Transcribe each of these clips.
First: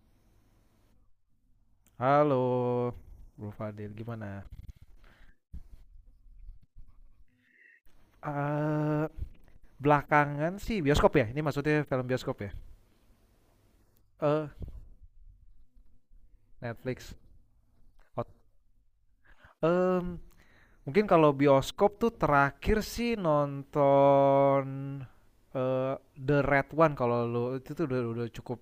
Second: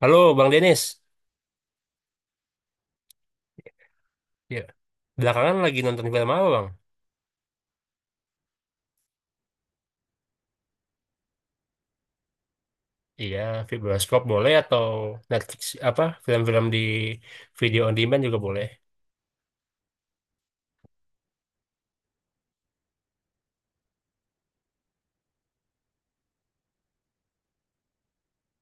Halo Bang Denis, Halo, Bro Fadil, gimana? ya. Belakangan lagi nonton film apa Bang? Eee, belakangan sih bioskop ya? Ini maksudnya film bioskop ya? Iya, film bioskop Eh, boleh atau Netflix apa film-film di Netflix. video on demand Ot juga boleh. Mmm, mungkin kalau bioskop tuh terakhir sih nonton, eee, The Red One kalau lu itu tuh udah cukup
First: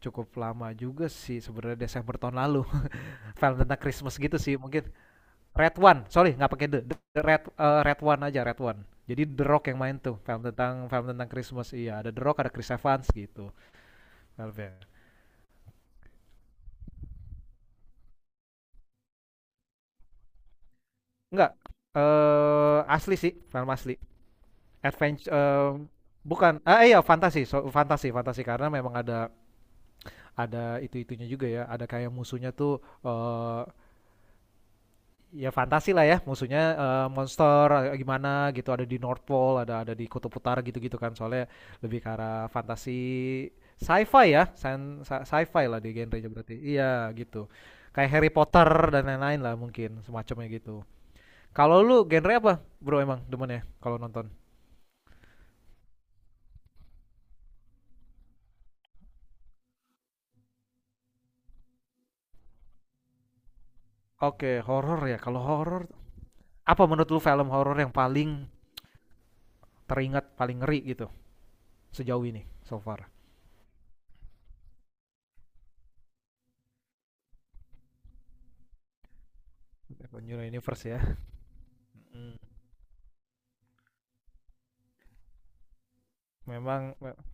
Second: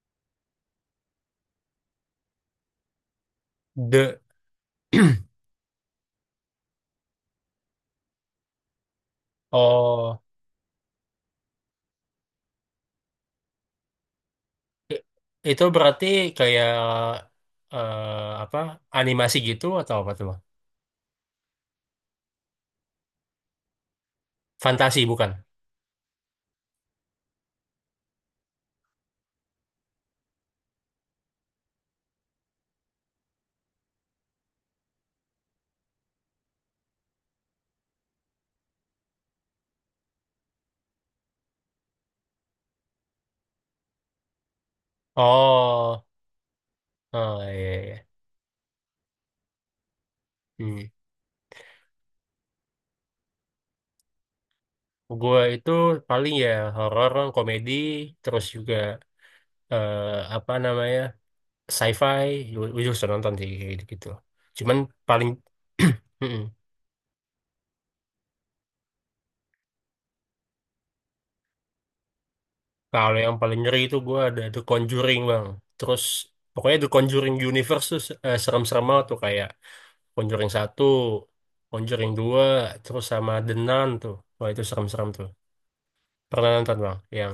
cukup lama juga sih sebenarnya Desember tahun lalu. Film tentang Christmas The gitu sih mungkin. Red One, sorry nggak pakai the, Red Red One aja Red One. Jadi The Rock yang main tuh oh film tentang Christmas, iya ada The Rock ada Chris Evans gitu filmnya. i- itu berarti kayak apa animasi gitu atau apa tuh Bang? Enggak, asli sih, film asli Fantasi adventure, bukan? Bukan, iya fantasi, so, fantasi fantasi karena memang ada itu itunya juga ya, ada kayak musuhnya tuh, ya fantasi lah ya, musuhnya monster gimana gitu, ada di North Pole, ada di Kutub Utara gitu-gitu kan soalnya. Lebih ke arah fantasi, sci-fi ya, fi lah di Oh, genrenya berarti, iya oh gitu, iya, iya. Iya. kayak Harry Potter dan lain-lain lah mungkin semacamnya Hmm. gitu. Kalau lu genre apa bro, emang demen ya kalau nonton? Gue itu paling ya horor, komedi, terus juga apa namanya? Sci-fi gue juga sudah nonton sih kayak gitu. Oke, Cuman horor ya, paling kalau horor, mm-mm. apa menurut lu film horor yang paling teringat, paling ngeri gitu, sejauh ini, so far? Kalau yang paling ngeri itu gue ada The Conjuring bang. Terus pokoknya The Conjuring Universe tuh serem-serem banget tuh kayak Conjuring Conjuring satu, Universe ya. Conjuring Mm. 2 terus sama The Nun tuh. Wah itu serem-serem tuh. Pernah nonton Memang bang me- yang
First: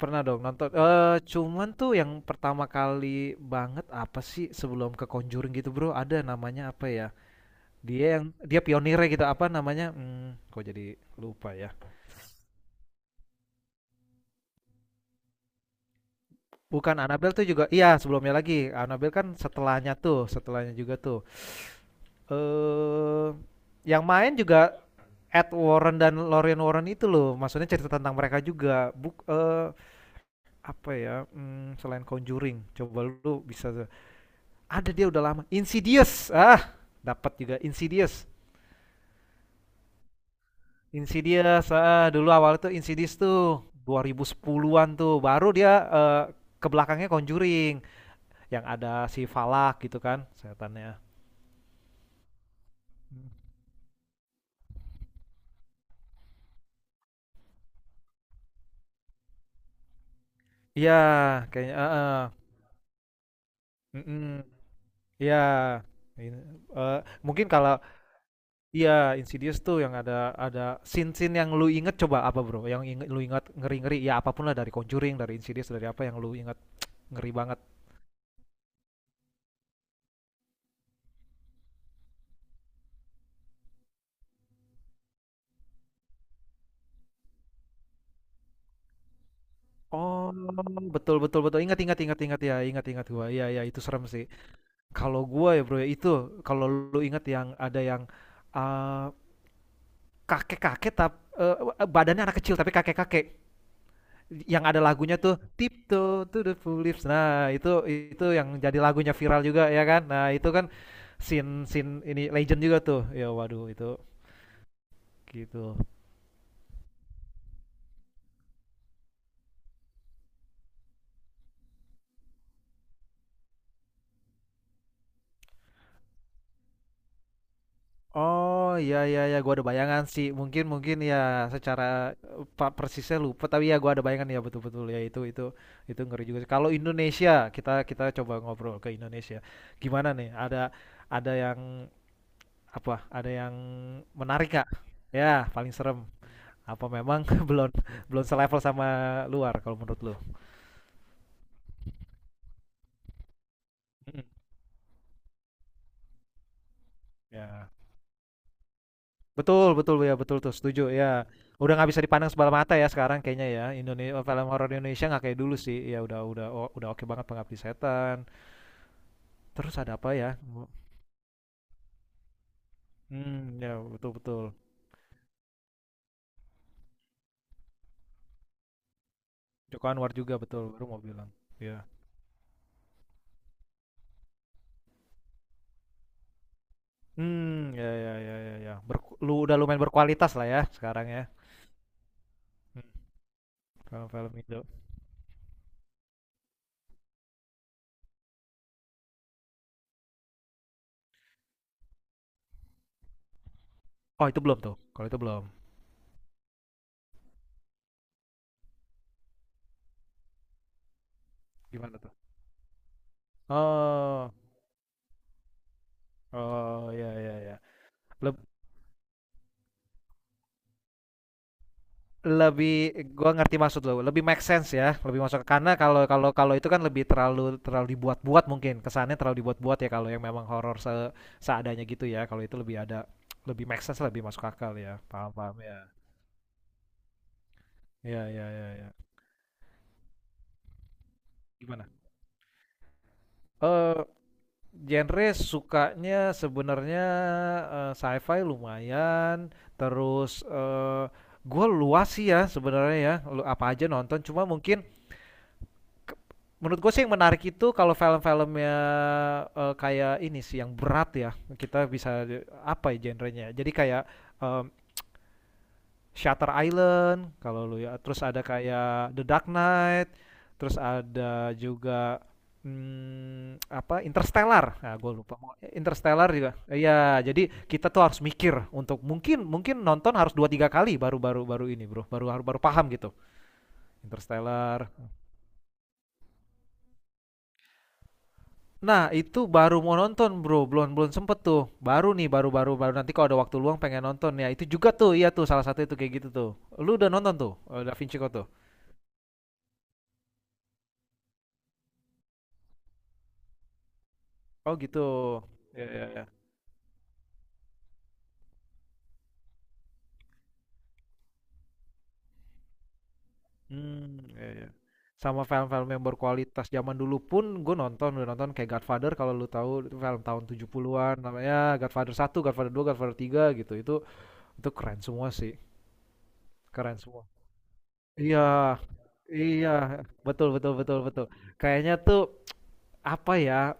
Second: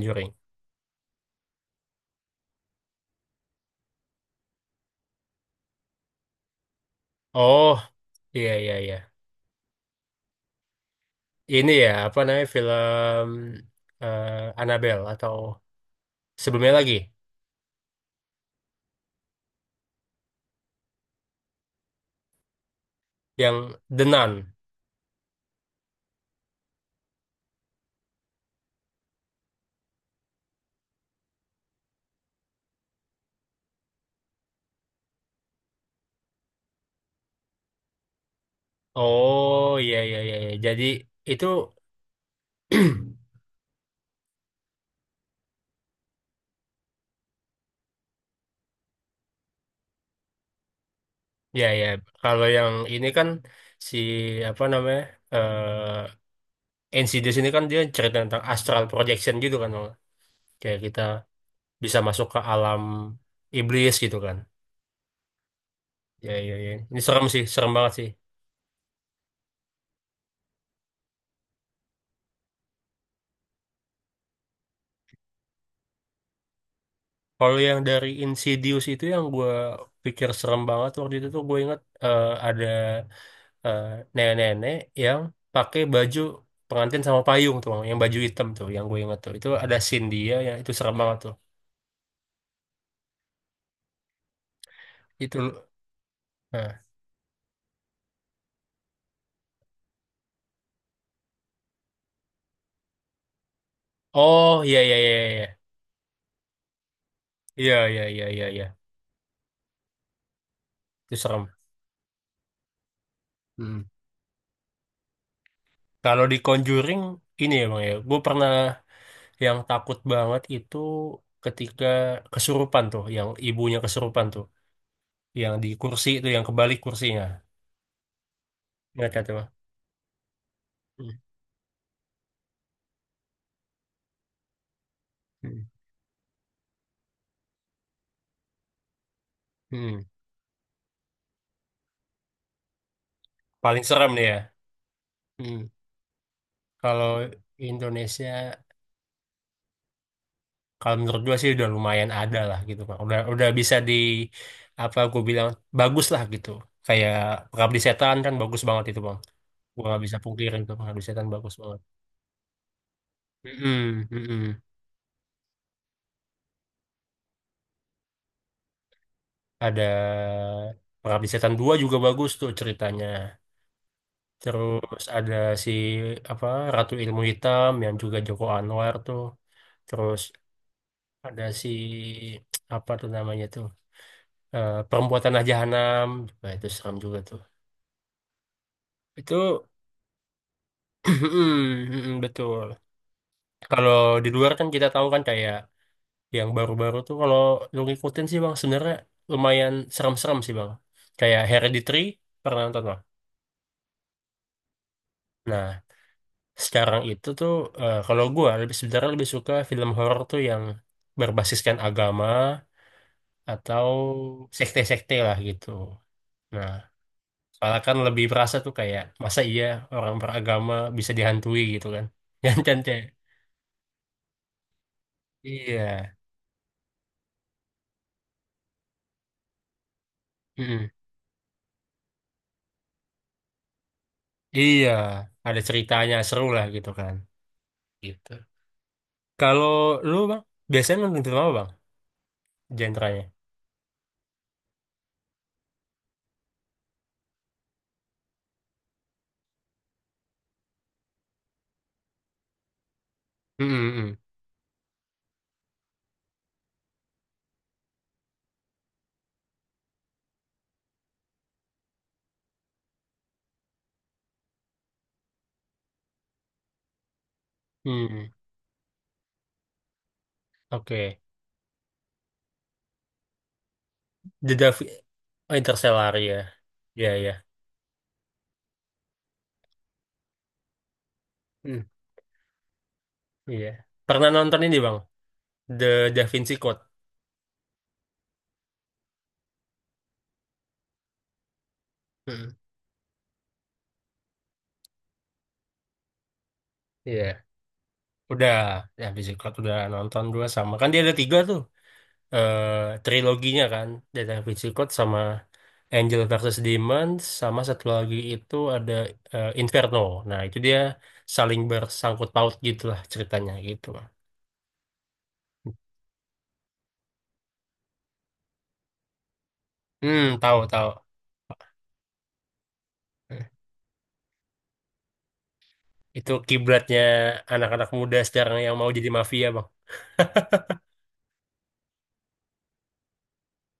Pernah dong nonton, cuman tuh yang pertama kali banget apa sih sebelum ke Conjuring gitu Bro, ada namanya apa ya, Oh iya dia iya iya. pionirnya gitu, apa namanya, kok jadi lupa Ini ya. ya apa namanya film eh, Annabelle atau sebelumnya lagi Bukan Annabelle tuh juga, iya sebelumnya lagi, Annabelle kan setelahnya tuh, setelahnya juga tuh. Eee, yang yang The Nun. main juga Ed Warren dan Lorraine Warren itu loh, maksudnya cerita tentang mereka juga, apa ya, selain Conjuring coba lu bisa. Ada, dia udah lama. Insidious. Ah, dapat juga, Insidious. Oh iya iya iya. Iya. Jadi itu Insidious. Ah, dulu awal itu Insidious tuh 2010-an tuh. Baru dia, eh, ke belakangnya Conjuring, yang ada si Falak gitu kan, setannya. ya ya. Kalau yang ini kan si apa namanya eh Insidious ini kan dia cerita tentang astral projection gitu kan, Bang. Kayak Iya, kita kayaknya, ah, bisa ah. masuk ke alam iblis gitu kan. Mm-mm. Iya. Ya Ini, ya ya. eh, Ini serem sih, mungkin serem kalau, banget sih. iya, Insidious tuh yang ada scene-scene yang lu inget, coba apa bro? Yang inget, lu inget ngeri-ngeri ya, apapun lah dari Conjuring, dari Insidious, dari apa yang lu inget ngeri Kalau banget. yang dari Insidious itu yang gue pikir serem banget waktu itu tuh gue inget ada eh, nenek-nenek yang pakai baju pengantin sama payung tuh, yang baju hitam tuh, yang gue inget tuh. Itu ada scene Oh, dia yang itu serem betul banget tuh. betul betul. Ingat ingat ingat ingat ya, ingat ingat gua. Iya ya, itu serem sih. Kalau gua Itu, ya, Bro, ya itu, kalau nah. lu ingat, yang ada yang, eh, kakek-kakek tapi badannya anak kecil tapi kakek-kakek, Oh yang ada iya iya lagunya iya tuh, iya Tiptoe to the Tulips. Nah, iya itu, iya iya iya iya. yang Iya. jadi lagunya viral juga ya kan. Nah, itu kan Itu serem. scene scene ini legend juga tuh. Ya waduh, Hmm. itu gitu. Kalau di Conjuring ini emang ya, gue pernah yang takut banget itu ketika kesurupan tuh, yang ibunya kesurupan tuh. Yang di kursi itu yang kebalik kursinya, Oh, iya ingat iya kan tuh. ya, gua ada bayangan sih. Mungkin mungkin Hmm. ya, secara persisnya lupa, tapi ya gua ada bayangan ya, betul-betul ya itu, Hmm. itu ngeri juga sih. Kalau Indonesia, kita kita coba ngobrol ke Indonesia. Hmm. Gimana nih? Ada, yang apa? Ada yang Paling serem nih ya. menarik Kak? Ya, Hmm. paling serem. Apa Kalau memang belum belum Indonesia, selevel sama luar kalau menurut lu? kalau menurut gua sih udah lumayan ada lah gitu Pak. Udah bisa di Mm. apa gua bilang bagus lah gitu kayak Ya. Pengabdi Setan kan bagus banget itu bang. Betul Gua betul nggak ya, bisa betul tuh, pungkirin tuh setuju Pengabdi ya. Setan bagus Udah banget. nggak bisa dipandang sebelah mata ya sekarang, kayaknya ya, Mm-mm. Indonesia, film Mm-mm. horor Indonesia nggak kayak dulu sih ya, udah udah oke banget Pengabdi Setan, terus Ada ada apa ya. Pengabdi Setan 2 juga bagus tuh ceritanya. Hmm, ya betul betul. Terus ada si apa Ratu Ilmu Hitam yang juga Joko Anwar tuh. Joko Anwar Terus juga betul, baru mau bilang ada si ya. apa tuh namanya tuh Perempuan Tanah Jahanam juga itu seram juga tuh. Hmm, ya ya ya ya ya, lu Itu udah lumayan berkualitas lah ya sekarang ya. mm, betul. Hmm, Kalau di film-film luar Indo, kan kita tahu kan kayak yang baru-baru tuh kalau lu ngikutin sih Bang sebenarnya lumayan serem-serem sih Bang. Kayak Hereditary pernah nonton Bang? oh itu belum tuh, kalau itu belum, Nah, sekarang itu tuh kalau gua lebih sebenarnya lebih suka film horor tuh yang berbasiskan gimana tuh? agama atau Oh, sekte-sekte lah gitu. Nah, oh ya ya ya, soalnya kan lebih berasa tuh kayak masa iya orang beragama bisa dihantui gitu kan. Yang kan lebih, kayak gua ngerti maksud lo, lebih make sense ya, lebih masuk ke, karena kalau iya, kalau kalau itu kan lebih terlalu, dibuat-buat mungkin, kesannya terlalu dibuat-buat ya. Kalau yang memang horor, mm-mm, seadanya gitu ya, kalau itu lebih ada, lebih make sense, lebih masuk akal iya ya, paham paham ada ya, ceritanya seru lah gitu kan. ya Gitu. ya ya, ya. Kalau lu bang biasanya nonton film apa bang? Gimana, Genrenya? eh genre sukanya sebenarnya, sci-fi lumayan, terus, gua luas sih ya sebenarnya ya, lu Mm apa aja hmm mm. nonton, cuma mungkin menurut gue sih yang menarik itu kalau film-filmnya, kayak ini sih, yang berat ya, kita bisa, apa ya genrenya, jadi kayak em, Shutter Island kalau lu ya, terus Hmm, ada kayak The Dark Knight, terus oke. ada juga, hmm, apa, The Interstellar, Davi- nah, gue lupa. oh, Interstellar Interstellar ya. juga, iya, Iya jadi kita tuh harus mikir, untuk mungkin, mungkin nonton harus dua tiga kali baru, baru baru ya. ini bro, baru, baru baru paham gitu. Iya. Pernah nonton ini Interstellar. Bang, The Da Vinci Code. Nah, itu baru mau nonton, Bro, belum belum sempet tuh. Baru nih, baru, Mm-mm. baru baru nanti kalau ada waktu luang pengen nonton ya. Itu juga tuh, iya tuh, salah satu itu kayak gitu tuh. Lu udah nonton Iya. tuh, Da Vinci Code tuh? Udah, Da Vinci Code udah nonton dua sama. Kan dia ada tiga tuh. eh Triloginya kan. The Da Vinci Oh Code gitu. sama Ya ya Angel ya. versus Demon. Sama satu lagi itu ada Inferno. Nah itu dia saling bersangkut paut gitu lah ceritanya gitu. Hmm, ya ya. Sama film-film yang berkualitas zaman dulu pun gue nonton, udah nonton kayak Godfather, kalau lu tahu itu film Hmm, tahun tahu tahu. 70-an namanya. Godfather satu, Godfather dua, Godfather tiga Hmm. gitu. Itu keren semua sih. Itu Keren kiblatnya semua. anak-anak muda sekarang yang Iya. mau jadi mafia Bang. Iya, betul betul betul betul. Kayaknya tuh, apa ya,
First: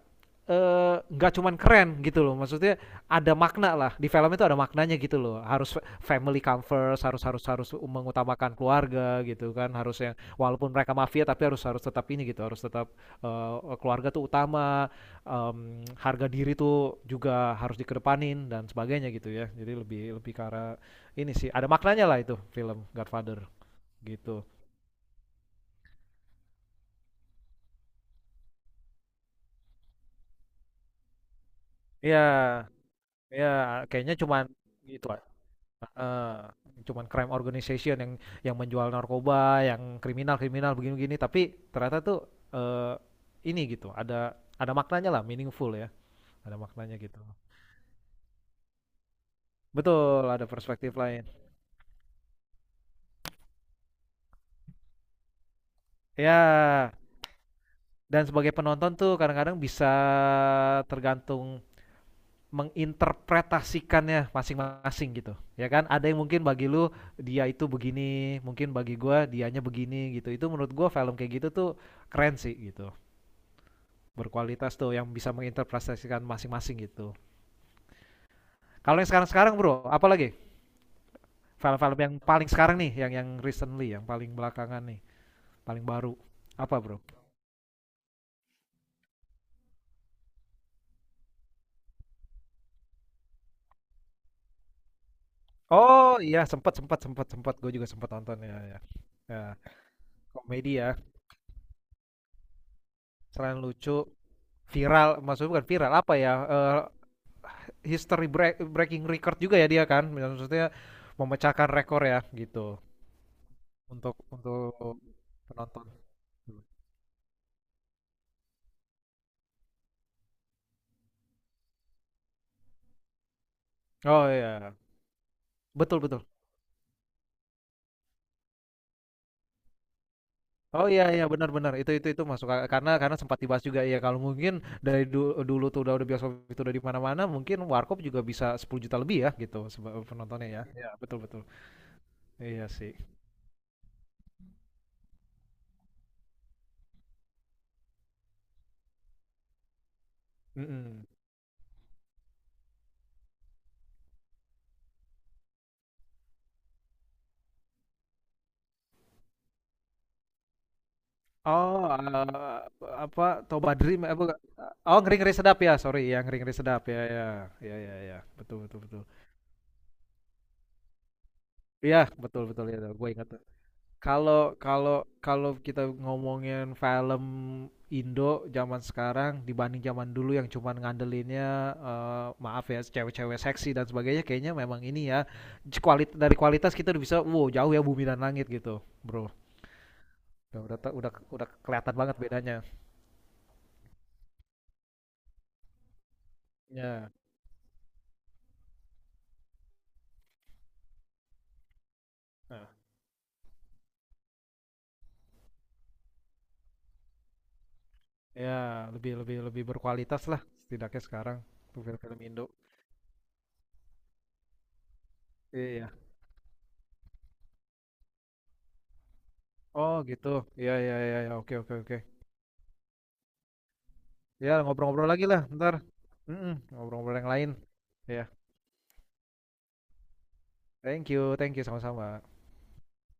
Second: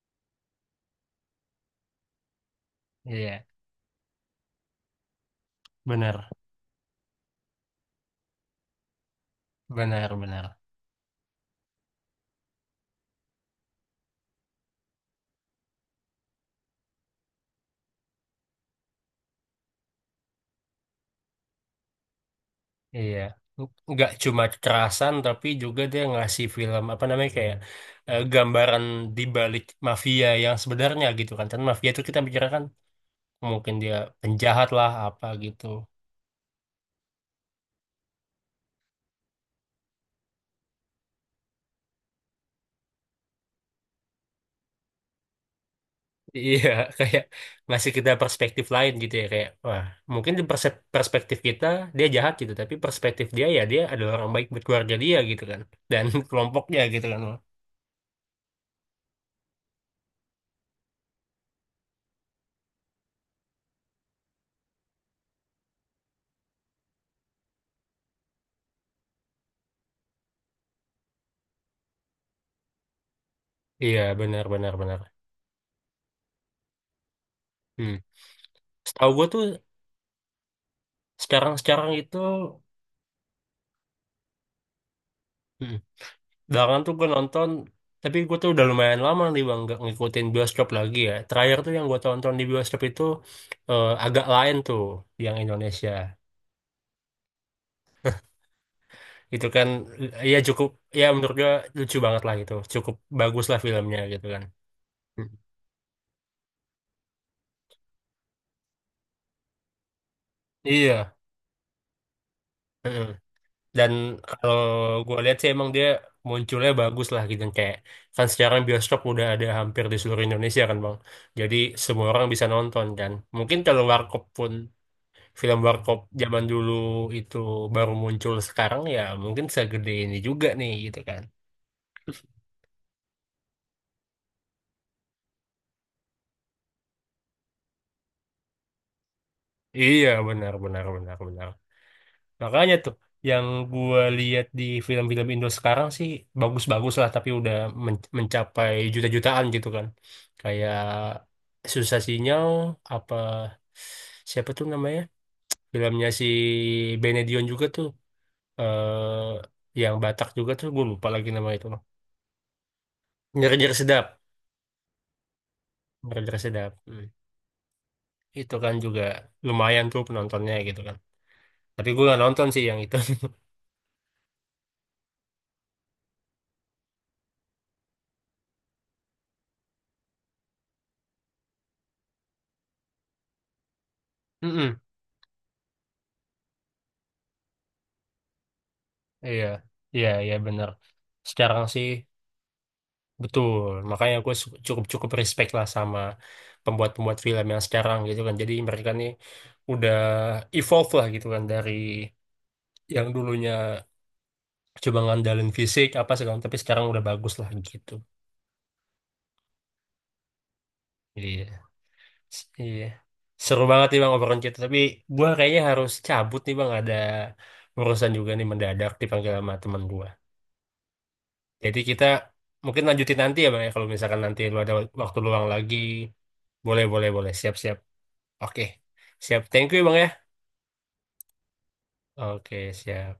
nggak, cuman keren gitu loh maksudnya, ada Iya, makna lah, di film itu ada maknanya gitu loh, harus benar, family come first, harus harus harus mengutamakan keluarga gitu kan. Harus benar, yang, benar. walaupun mereka mafia tapi harus harus tetap ini gitu, harus tetap, keluarga tuh utama, em, harga diri tuh juga harus dikedepanin dan sebagainya gitu ya, jadi lebih, ke arah ini sih, ada maknanya lah itu film Iya, Godfather nggak gitu. cuma kekerasan tapi juga dia ngasih film apa namanya kayak gambaran di balik mafia yang sebenarnya gitu kan. Kan mafia itu kita bicara kan Ya mungkin ya, dia kayaknya cuman penjahat lah gitu. apa gitu. Heeh, cuman crime organization yang menjual narkoba, yang kriminal-kriminal begini-begini, tapi ternyata tuh, eh ini gitu, ada maknanya lah, meaningful ya, ada Iya, maknanya gitu. kayak ngasih kita perspektif lain gitu ya kayak wah, Betul, mungkin di ada perse- perspektif lain. perspektif kita dia jahat gitu, tapi perspektif dia ya dia adalah orang baik buat keluarga dia gitu kan dan kelompoknya Ya, gitu kan. dan sebagai penonton tuh kadang-kadang bisa, tergantung, menginterpretasikannya masing-masing gitu. Ya kan? Ada yang mungkin bagi lu dia itu begini, mungkin bagi gua dianya begini gitu. Itu menurut gua film kayak gitu tuh keren sih gitu. Iya, benar Berkualitas benar tuh, benar. yang bisa menginterpretasikan masing-masing gitu. Hmm. Kalau yang Setahu gue tuh sekarang-sekarang bro, apa lagi? sekarang-sekarang Film-film yang itu paling sekarang nih, yang recently, yang paling belakangan nih, hmm. paling baru. Apa Belakangan tuh bro? gue nonton, tapi gue tuh udah lumayan lama nih bang nggak ngikutin bioskop lagi ya. Terakhir tuh yang gue tonton di bioskop itu agak lain tuh yang Indonesia. Oh iya, sempat, sempat sempat sempat gue juga sempat nonton ya ya. Ya, Itu kan ya cukup komedi ya, ya menurut gue lucu banget lah gitu. Cukup bagus selain lah lucu, filmnya gitu kan. viral, Hmm. maksudnya bukan viral apa ya? Breaking record juga ya dia kan, maksudnya Iya. memecahkan rekor ya gitu, Heeh. Dan kalau untuk gue lihat sih emang dia penonton. munculnya bagus lah gitu kayak kan sekarang bioskop udah ada hampir di seluruh Indonesia kan bang. Jadi semua orang bisa nonton kan. Mungkin kalau warkop Oh pun iya, film warkop betul betul. zaman dulu itu baru muncul sekarang ya mungkin segede ini juga nih Oh gitu iya kan. iya, benar-benar, itu, itu masuk akal, karena, sempat dibahas juga ya, kalau mungkin dari, dulu tuh udah, bioskop itu udah di mana-mana, mungkin warkop juga bisa 10 juta lebih ya gitu, Iya penontonnya benar ya. benar Iya benar betul betul. benar. Iya Makanya tuh sih. yang gua lihat di film-film Indo sekarang sih bagus-bagus lah tapi udah men- mencapai juta-jutaan gitu kan. Kayak Mm-mm. Susah Sinyal apa siapa tuh namanya? Filmnya si Benedion juga tuh eh yang Batak juga tuh gue lupa lagi nama itu loh. Oh, apa, Toba Nyeri-nyeri Dream sedap, apa, oh ngeri-ngeri sedap ya, sorry ya, nyeri-nyeri ngeri-ngeri sedap. sedap ya Hmm. ya ya ya ya, Itu betul kan betul juga betul. lumayan tuh penontonnya gitu kan. Tapi Iya gue nggak betul nonton sih betul ya, yang itu. gue ingat. Kalau kalau kalau kita ngomongin film Indo zaman sekarang dibanding zaman dulu yang cuman ngandelinnya, maaf ya, cewek-cewek seksi dan sebagainya, kayaknya Mm-mm. memang ini ya, dari kualitas kita udah bisa wow, jauh ya, bumi dan langit gitu bro. Iya, iya, iya bener. Udah udah, Sekarang sih kelihatan banget bedanya betul. Makanya gue cukup-cukup respect lah sama ya. pembuat-pembuat film yang sekarang gitu kan. Jadi mereka nih udah evolve lah gitu kan dari Nah, yang dulunya cuma ngandalin fisik apa segala tapi sekarang udah bagus lah gitu. ya, lebih, lebih berkualitas lah setidaknya sekarang Iya. tuh film-film Indo. Iya. Seru banget nih Bang obrolan kita. Tapi gua kayaknya harus Iya. cabut nih Bang. Ada urusan juga nih mendadak dipanggil sama teman Oh gua. gitu. Iya iya iya ya. Oke oke Jadi oke. kita mungkin lanjutin nanti ya Bang ya. Kalau misalkan nanti Ya, lu ada ngobrol-ngobrol waktu lagi lah luang ntar. lagi. Mm-mm, Boleh, boleh, ngobrol-ngobrol yang boleh. lain. Siap, siap. Ya, Oke. Siap. Thank you Bang ya. Thank you, sama-sama. Oke, siap.